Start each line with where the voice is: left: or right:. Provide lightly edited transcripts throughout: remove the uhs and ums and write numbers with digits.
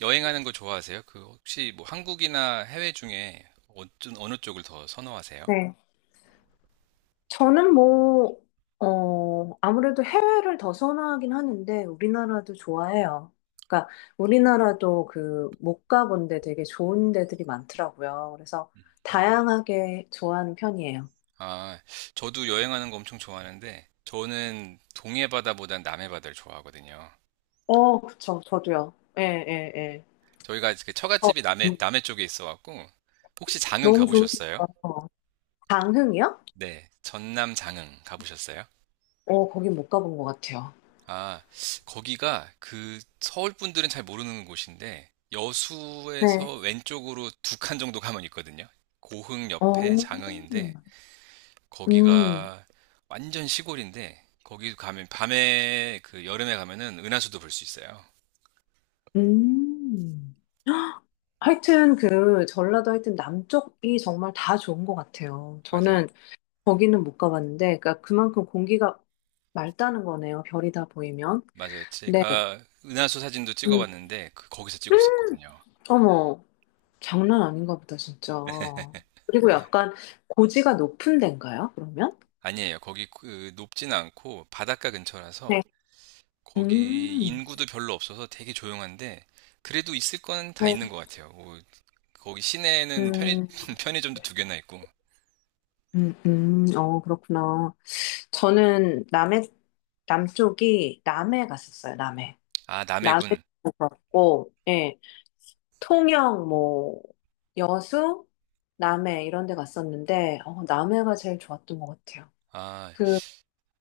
right: 여행하는 거 좋아하세요? 그 혹시 뭐 한국이나 해외 중에 어느 쪽을 더 선호하세요?
left: 네. 저는 뭐, 아무래도 해외를 더 선호하긴 하는데, 우리나라도 좋아해요. 그러니까, 우리나라도 그, 못 가본 데 되게 좋은 데들이 많더라고요. 그래서,
right: 음.
left: 다양하게 좋아하는 편이에요.
right: 아, 저도 여행하는 거 엄청 좋아하는데 저는 동해 바다보단 남해 바다를 좋아하거든요.
left: 어, 그쵸. 저도요. 예, 예, 예.
right: 저희가 그
left: 어,
right: 처갓집이
left: 음,
right: 남해 쪽에 있어 갖고 혹시 장흥
left: 너무 좋으신
right: 가보셨어요?
left: 것 같아요. 강흥이요?
right: 네, 전남 장흥 가보셨어요?
left: 거긴 못 가본 것 같아요.
right: 아, 거기가 그 서울 분들은 잘 모르는 곳인데
left: 네.
right: 여수에서 왼쪽으로 두 칸 정도 가면 있거든요. 고흥
left: 어,
right: 옆에
left: 음,
right: 장흥인데 거기가 완전 시골인데 거기 가면 밤에 그 여름에 가면은 은하수도 볼 수 있어요.
left: 음. 하여튼 그 전라도 하여튼 남쪽이 정말 다 좋은 것 같아요.
right: 맞아요.
left: 저는 거기는 못 가봤는데, 그러니까 그만큼 공기가 맑다는 거네요. 별이 다 보이면.
right: 맞아요.
left: 네.
right: 제가 은하수 사진도
left: 음.
right: 찍어봤는데 그 거기서 찍었었거든요.
left: 어머, 장난 아닌가 보다, 진짜. 그리고 약간 고지가 높은 데인가요, 그러면?
right: 아니에요. 거기 그 높진 않고 바닷가 근처라서
left: 네.
right: 거기
left: 음,
right: 인구도 별로 없어서 되게 조용한데 그래도 있을 건 다
left: 네.
right: 있는 것 같아요. 뭐 거기 시내에는 편의,
left: 음,
right: 편의점도 두 개나 있고.
left: 어, 그렇구나. 저는 남해, 남쪽이 남해 갔었어요, 남해.
right: 아,
left: 남해도
right: 남해군.
left: 그렇고, 예, 통영, 뭐, 여수, 남해 이런 데 갔었는데, 남해가 제일 좋았던 것 같아요.
right: 아,
left: 그,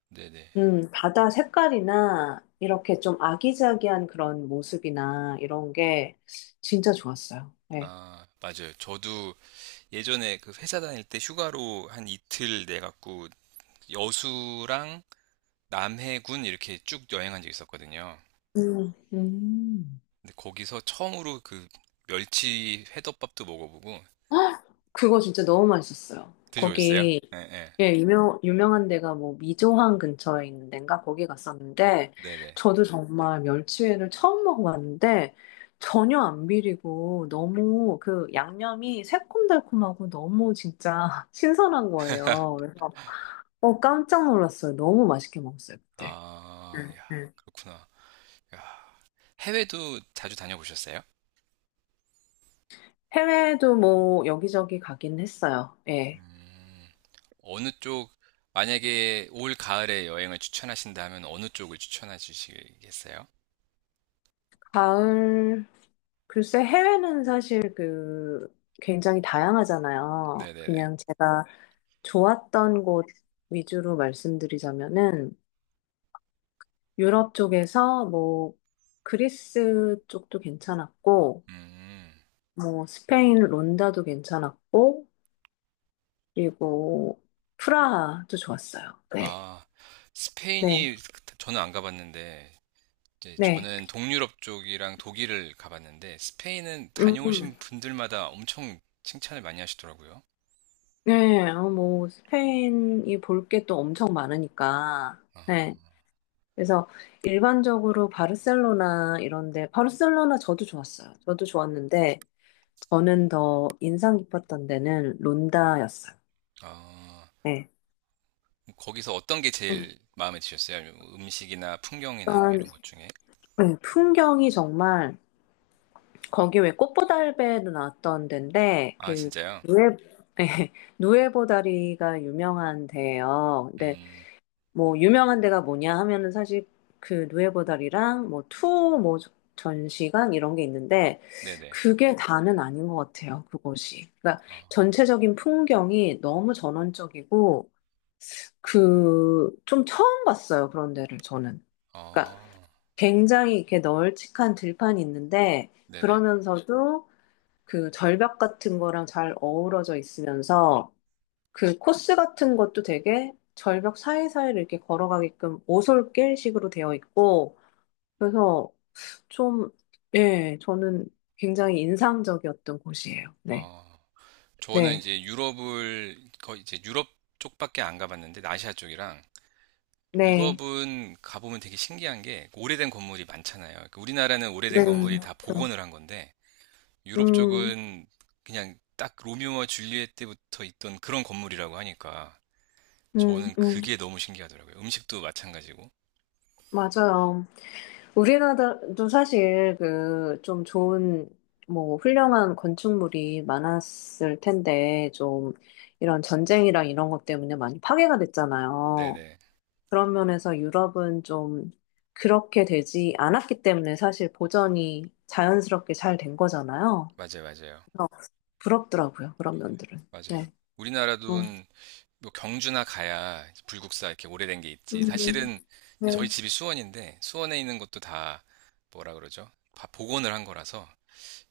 right: 네네.
left: 바다 색깔이나 이렇게 좀 아기자기한 그런 모습이나 이런 게 진짜 좋았어요. 예.
right: 아, 맞아요. 저도 예전에 그 회사 다닐 때 휴가로 한 이틀 내갖고 여수랑 남해군 이렇게 쭉 여행한 적 있었거든요.
left: 음.
right: 근데 거기서 처음으로 그 멸치 회덮밥도 먹어보고
left: 헉! 그거 진짜 너무 맛있었어요.
right: 드셔보셨어요?
left: 거기
right: 예, 예.
left: 예, 유명한 데가 뭐 미조항 근처에 있는 데인가 거기 갔었는데
right: 네네.
left: 저도 정말 멸치회를 처음 먹어봤는데 전혀 안 비리고 너무 그 양념이 새콤달콤하고 너무 진짜 신선한 거예요. 그래서 깜짝 놀랐어요. 너무 맛있게 먹었어요, 그때.
right: 아,
left: 음,
right: 야,
left: 음.
right: 그렇구나. 야, 해외도 자주 다녀보셨어요?
left: 해외도 뭐 여기저기 가긴 했어요. 예.
right: 음, 어느 쪽, 만약에 올 가을에 여행을 추천하신다면 어느 쪽을 추천해 주시겠어요?
left: 가을, 글쎄 해외는 사실 그 굉장히 다양하잖아요.
right: 네네네.
left: 그냥 제가 좋았던 곳 위주로 말씀드리자면은 유럽 쪽에서 뭐 그리스 쪽도 괜찮았고
right: 음,
left: 뭐 스페인 론다도 괜찮았고 그리고 프라하도 좋았어요. 네.
right: 아,
left: 네.
right: 스페인이 그- 저는 안 가봤는데 이제
left: 네.
right: 저는 동유럽 쪽이랑 독일을 가봤는데 스페인은
left: 음.
right: 다녀오신 분들마다 엄청 칭찬을 많이 하시더라고요.
left: 네. 뭐 스페인이 볼 게 또 엄청 많으니까.
right: 아,
left: 네. 그래서 일반적으로 바르셀로나 이런데, 바르셀로나 저도 좋았어요. 저도 좋았는데, 저는 더 인상 깊었던 데는 론다였어요.
right: 아,
left: 네.
right: 거기서 어떤 게
left: 음.
right: 제일 마음에 드셨어요? 음식이나 풍경이나 뭐
left: 일단,
right: 이런 것 중에?
left: 네, 풍경이 정말, 거기 왜 꽃보다 할배도 나왔던 데인데,
right: 아,
left: 그,
right: 진짜요?
left: 누에, 네, 누에보다리가 유명한 데예요.
right: 음,
left: 뭐 유명한 데가 뭐냐 하면은 사실 그 누에보달이랑 뭐 투 뭐 전시관 이런 게 있는데
right: 네네.
left: 그게 다는 아닌 것 같아요. 그곳이. 그러니까
right: 어,
left: 전체적인 풍경이 너무 전원적이고 그 좀 처음 봤어요. 그런 데를 저는. 그러니까
right: 어,
left: 굉장히 이렇게 널찍한 들판이 있는데
right: 네네.
left: 그러면서도 그 절벽 같은 거랑 잘 어우러져 있으면서 그 코스 같은 것도 되게 절벽 사이사이를 이렇게 걸어가게끔 오솔길식으로 되어 있고, 그래서 좀, 예, 저는 굉장히 인상적이었던 곳이에요. 네.
right: 어, 저는
left: 네.
right: 이제 유럽을 거의 이제 유럽 쪽밖에 안 가봤는데 아시아 쪽이랑
left: 네.
right: 유럽은 가보면 되게 신기한 게 오래된 건물이 많잖아요. 그러니까 우리나라는 오래된
left: 네.
right: 건물이 다
left: 그렇죠.
right: 복원을 한 건데 유럽
left: 음,
right: 쪽은 그냥 딱 로미오와 줄리엣 때부터 있던 그런 건물이라고 하니까
left: 음,
right: 저는
left: 음.
right: 그게 너무 신기하더라고요. 음식도 마찬가지고.
left: 맞아요. 우리나라도 사실 그 좀 좋은, 뭐, 훌륭한 건축물이 많았을 텐데, 좀 이런 전쟁이랑 이런 것 때문에 많이 파괴가 됐잖아요.
right: 네네.
left: 그런 면에서 유럽은 좀 그렇게 되지 않았기 때문에 사실 보전이 자연스럽게 잘 된 거잖아요.
right: 맞아요, 맞아요.
left: 그래서 부럽더라고요, 그런 면들은.
right: 맞아요.
left: 네. 어.
right: 우리나라도 뭐 경주나 가야 불국사 이렇게 오래된 게 있지.
left: 음,
right: 사실은 저희
left: 네.
right: 집이 수원인데 수원에 있는 것도 다 뭐라 그러죠? 다 복원을 한 거라서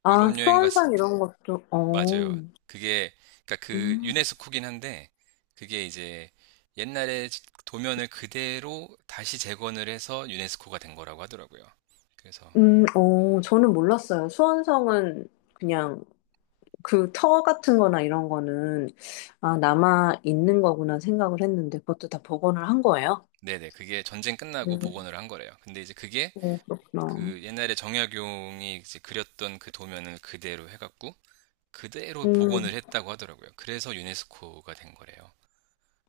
left: 아,
right: 유럽 여행 갔을
left: 수원상 이런 것도,
right: 맞아요.
left: 어.
right: 그게 그러니까 그
left: 음,
right: 유네스코긴 한데 그게 이제 옛날에 도면을 그대로 다시 재건을 해서 유네스코가 된 거라고 하더라고요. 그래서
left: 어, 저는 몰랐어요. 수원성은 그냥 그 터 같은 거나 이런 거는, 아, 남아 있는 거구나 생각을 했는데, 그것도 다 복원을 한 거예요?
right: 네네 그게 전쟁 끝나고
left: 음,
right: 복원을 한 거래요. 근데 이제 그게
left: 네, 그렇구나.
right: 그 옛날에 정약용이 이제 그렸던 그 도면을 그대로 해갖고 그대로
left: 음,
right: 복원을 했다고 하더라고요. 그래서 유네스코가 된 거래요.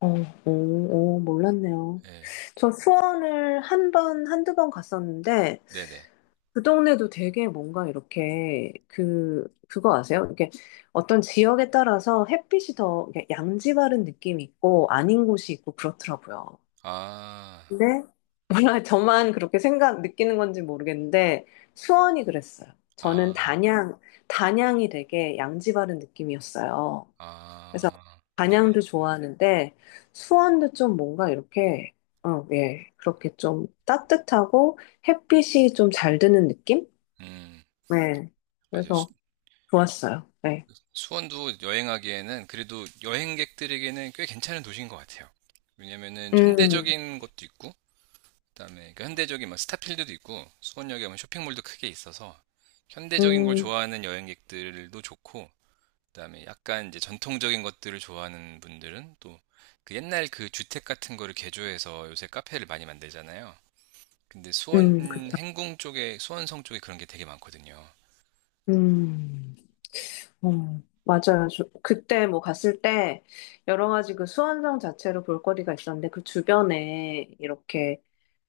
left: 어, 오, 오, 몰랐네요.
right: 네,
left: 저 수원을 한 번, 한두 번 갔었는데,
right: 네네.
left: 그 동네도 되게 뭔가 이렇게, 그, 그거 아세요? 이렇게 어떤 지역에 따라서 햇빛이 더 이렇게 양지바른 느낌이 있고, 아닌 곳이 있고, 그렇더라고요.
right: 아,
left: 근데, 몰라, 저만 그렇게 느끼는 건지 모르겠는데, 수원이 그랬어요. 저는
right: 아,
left: 단양이 되게 양지바른 느낌이었어요.
right: 아, 네네.
left: 단양도 좋아하는데 수원도 좀 뭔가 이렇게 예. 그렇게 좀 따뜻하고 햇빛이 좀 잘 드는 느낌?
right: 음,
left: 네.
right: 맞아요.
left: 그래서 좋았어요. 네.
right: 수원도 여행하기에는 그래도 여행객들에게는 꽤 괜찮은 도시인 것 같아요. 왜냐면은
left: 음.
right: 현대적인 것도 있고, 그다음에 그 현대적인 막 스타필드도 있고, 수원역에 보면 쇼핑몰도 크게 있어서 현대적인 걸
left: 음.
right: 좋아하는 여행객들도 좋고, 그다음에 약간 이제 전통적인 것들을 좋아하는 분들은 또 그 옛날 그 주택 같은 거를 개조해서 요새 카페를 많이 만들잖아요. 근데 수원
left: 음.
right: 행궁 쪽에 수원성 쪽에 그런 게 되게 많거든요.
left: 음. 음. 맞아요. 그때 뭐 갔을 때 여러 가지 그 수원성 자체로 볼거리가 있었는데 그 주변에 이렇게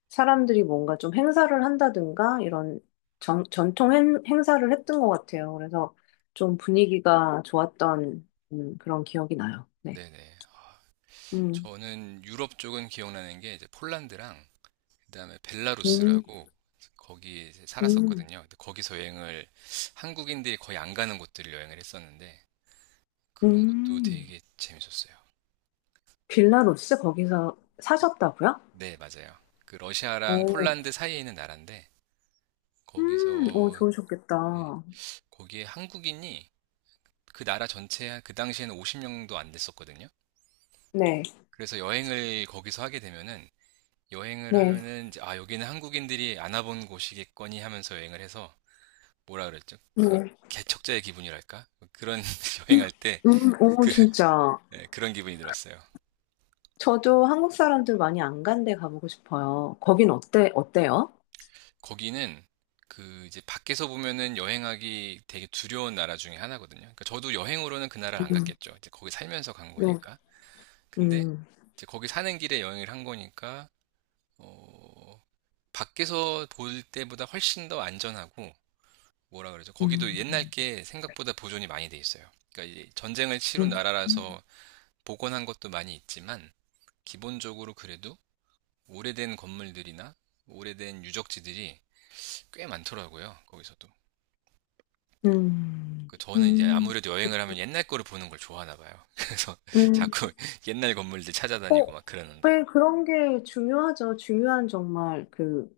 left: 사람들이 뭔가 좀 행사를 한다든가 이런 전통 행사를 했던 것 같아요. 그래서 좀 분위기가 좋았던 그런 기억이 나요. 네.
right: 네네.
left: 음,
right: 저는 유럽 쪽은 기억나는 게 이제 폴란드랑 그다음에
left: 음,
right: 벨라루스라고 거기 이제
left: 음,
right: 살았었거든요. 근데 거기서 여행을 한국인들이 거의 안 가는 곳들을 여행을 했었는데 그런 것도
left: 음.
right: 되게 재밌었어요.
left: 빌라루스 거기서 사셨다고요?
right: 네, 맞아요. 그 러시아랑
left: 오,
right: 폴란드 사이에 있는 나라인데
left: 오,
right: 거기서 네,
left: 좋으셨겠다.
right: 거기에 한국인이 그 나라 전체 그 당시에는 50명도 안 됐었거든요.
left: 네,
right: 그래서 여행을 거기서 하게 되면은 여행을
left: 네,
right: 하면은 이제 아 여기는 한국인들이 안 와본 곳이겠거니 하면서 여행을 해서 뭐라 그랬죠? 그
left: 네.
right: 개척자의 기분이랄까? 그런 여행할 때
left: 오,
right: 그,
left: 진짜.
right: 네, 그런 기분이 들었어요.
left: 저도 한국 사람들 많이 안 간데 가보고 싶어요. 거긴 어때요?
right: 거기는 그 이제 밖에서 보면은 여행하기 되게 두려운 나라 중에 하나거든요. 그러니까 저도 여행으로는 그 나라를 안
left: 음,
right: 갔겠죠. 이제 거기 살면서 간
left: 네.
right: 거니까. 근데
left: 음,
right: 이제 거기 사는 길에 여행을 한 거니까 어, 밖에서 볼 때보다 훨씬 더 안전하고 뭐라 그러죠? 거기도 옛날
left: 음,
right: 게 생각보다 보존이 많이 돼 있어요. 그러니까 이 전쟁을 치룬
left: 음.
right: 나라라서 복원한 것도 많이 있지만 기본적으로 그래도 오래된 건물들이나 오래된 유적지들이 꽤 많더라고요. 거기서도.
left: 음,
right: 그 저는 이제
left: 음,
right: 아무래도 여행을 하면 옛날 거를 보는 걸 좋아하나 봐요. 그래서
left: 음.
right: 자꾸 옛날 건물들
left: 어,
right: 찾아다니고 막 그러는데.
left: 왜 그런 게 중요하죠? 중요한 정말 그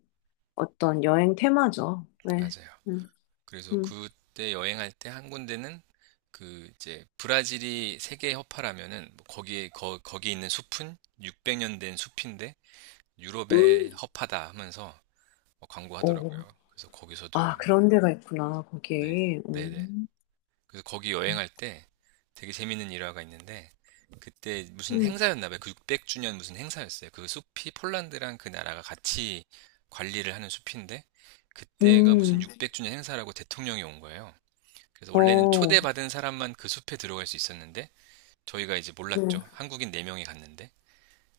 left: 어떤 여행 테마죠. 네.
right: 맞아요.
left: 음,
right: 그래서
left: 음.
right: 그때 여행할 때 한 군데는 그 이제 브라질이 세계 허파라면은 뭐 거기에 거, 거기 있는 숲은 600년 된 숲인데 유럽의
left: 음.
right: 허파다 하면서 뭐
left: 오,
right: 광고하더라고요. 그래서 거기서도
left: 아, 그런
right: 여행하고.
left: 데가 있구나,
right: 네.
left: 거기.
right: 네네. 그래서 거기 여행할 때 되게 재밌는 일화가 있는데 그때 무슨
left: 음,
right: 행사였나 봐요. 그 600주년 무슨 행사였어요. 그 숲이 폴란드랑 그 나라가 같이 관리를 하는 숲인데 그때가 무슨
left: 음.
right: 600주년 행사라고 대통령이 온 거예요. 그래서 원래는
left: 어,
right: 초대받은 사람만 그 숲에 들어갈 수 있었는데 저희가 이제
left: 음,
right: 몰랐죠. 한국인 4명이 갔는데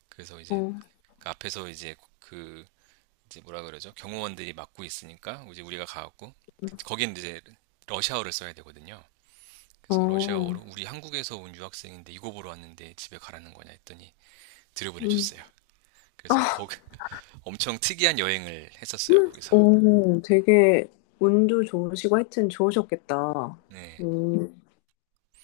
right: 그래서 이제
left: 어,
right: 그 앞에서 이제 그 이제 뭐라 그러죠? 경호원들이 막고 있으니까 이제 우리가 가갖고
left: 음,
right: 그 거긴 이제 러시아어를 써야 되거든요. 그래서
left: 어,
right: 러시아어로 우리 한국에서 온 유학생인데 이거 보러 왔는데 집에 가라는 거냐 했더니
left: 음.
right: 들여보내줬어요. 그래서 거기 엄청 특이한 여행을 했었어요. 거기서.
left: 오, 되게 운도 좋으시고 하여튼 좋으셨겠다.
right: 네.
left: 음,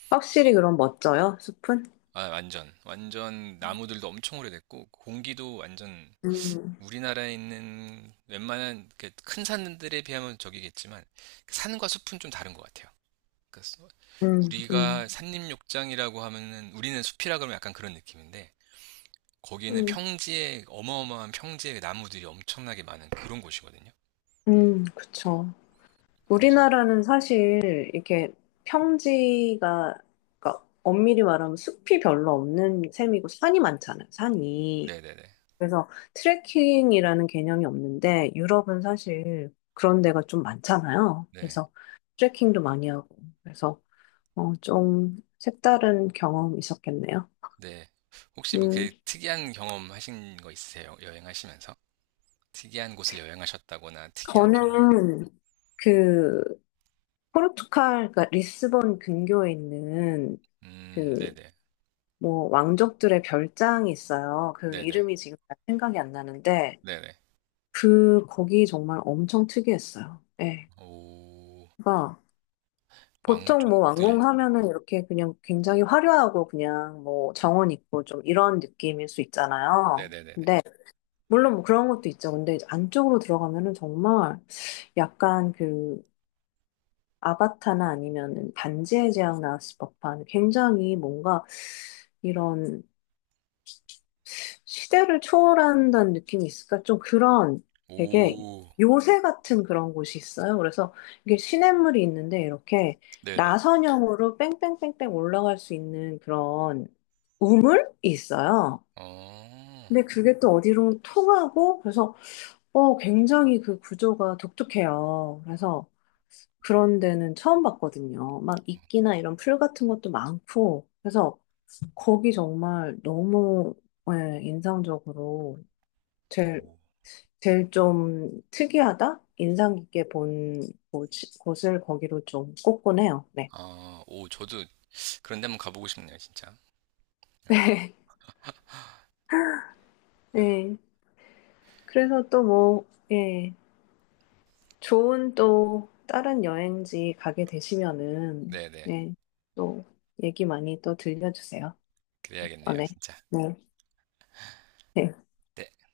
left: 확실히 그럼 멋져요, 숲은?
right: 아, 완전. 완전 나무들도 엄청 오래됐고 공기도 완전
left: 음,
right: 우리나라에 있는 웬만한 이렇게 큰 산들에 비하면 저기겠지만 산과 숲은 좀 다른 것 같아요. 그러니까
left: 음, 음.
right: 우리가 산림욕장이라고 하면은 우리는 숲이라 그러면 약간 그런 느낌인데 거기는
left: 음.
right: 평지에 어마어마한 평지에 나무들이 엄청나게 많은 그런 곳이거든요.
left: 그쵸.
right: 그래서
left: 우리나라는 사실 이렇게 평지가, 그러니까 엄밀히 말하면 숲이 별로 없는 셈이고 산이 많잖아요, 산이.
right: 네네네
left: 그래서 트레킹이라는 개념이 없는데 유럽은 사실 그런 데가 좀 많잖아요.
right: 네
left: 그래서 트레킹도 많이 하고. 그래서 좀 색다른 경험이 있었겠네요.
right: 네. 혹시 뭐
left: 음,
right: 그 특이한 경험 하신 거 있으세요? 여행하시면서 특이한 곳을 여행하셨다거나 특이한 경험.
left: 저는 그 포르투갈, 그러니까 리스본 근교에 있는 그
right: 네네
left: 뭐 왕족들의 별장이 있어요. 그
right: 네네
left: 이름이 지금 잘 생각이 안 나는데
right: 네네
left: 그 거기 정말 엄청 특이했어요. 예.
right: 오
left: 그러니까 보통 뭐
right: 왕족들
left: 왕궁 하면은 이렇게 그냥 굉장히 화려하고 그냥 뭐 정원 있고 좀 이런 느낌일 수 있잖아요.
right: 네네네네
left: 근데 물론 뭐 그런 것도 있죠. 근데 이제 안쪽으로 들어가면은 정말 약간 그 아바타나 아니면은 반지의 제왕 나왔을 법한 굉장히 뭔가 이런 시대를 초월한다는 느낌이 있을까? 좀 그런 되게
right: 오
left: 요새 같은 그런 곳이 있어요. 그래서 이게 시냇물이 있는데 이렇게
right: 네네
left: 나선형으로 뺑뺑뺑뺑 올라갈 수 있는 그런 우물이 있어요.
right: 어
left: 근데 그게 또 어디로 통하고 그래서 굉장히 그 구조가 독특해요. 그래서 그런 데는 처음 봤거든요. 막 이끼나 이런 풀 같은 것도 많고 그래서 거기 정말 너무 예, 인상적으로 제일,
right: 오.
left: 제일 좀 특이하다? 인상 깊게 본 곳- 곳을 거기로 좀 꼽곤 해요. 네.
right: 아, 오, 저도 그런 데 한번 가보고 싶네요, 진짜. 어,
left: 네.
right: 야,
left: 네. 그래서 또 뭐, 예. 좋은 또 다른 여행지 가게 되시면은,
right: 네네.
left: 예. 또 얘기 많이 또 들려주세요.
right: 그래야겠네요,
left: 어, 네.
right: 진짜.
left: 네. 네.
right: 네.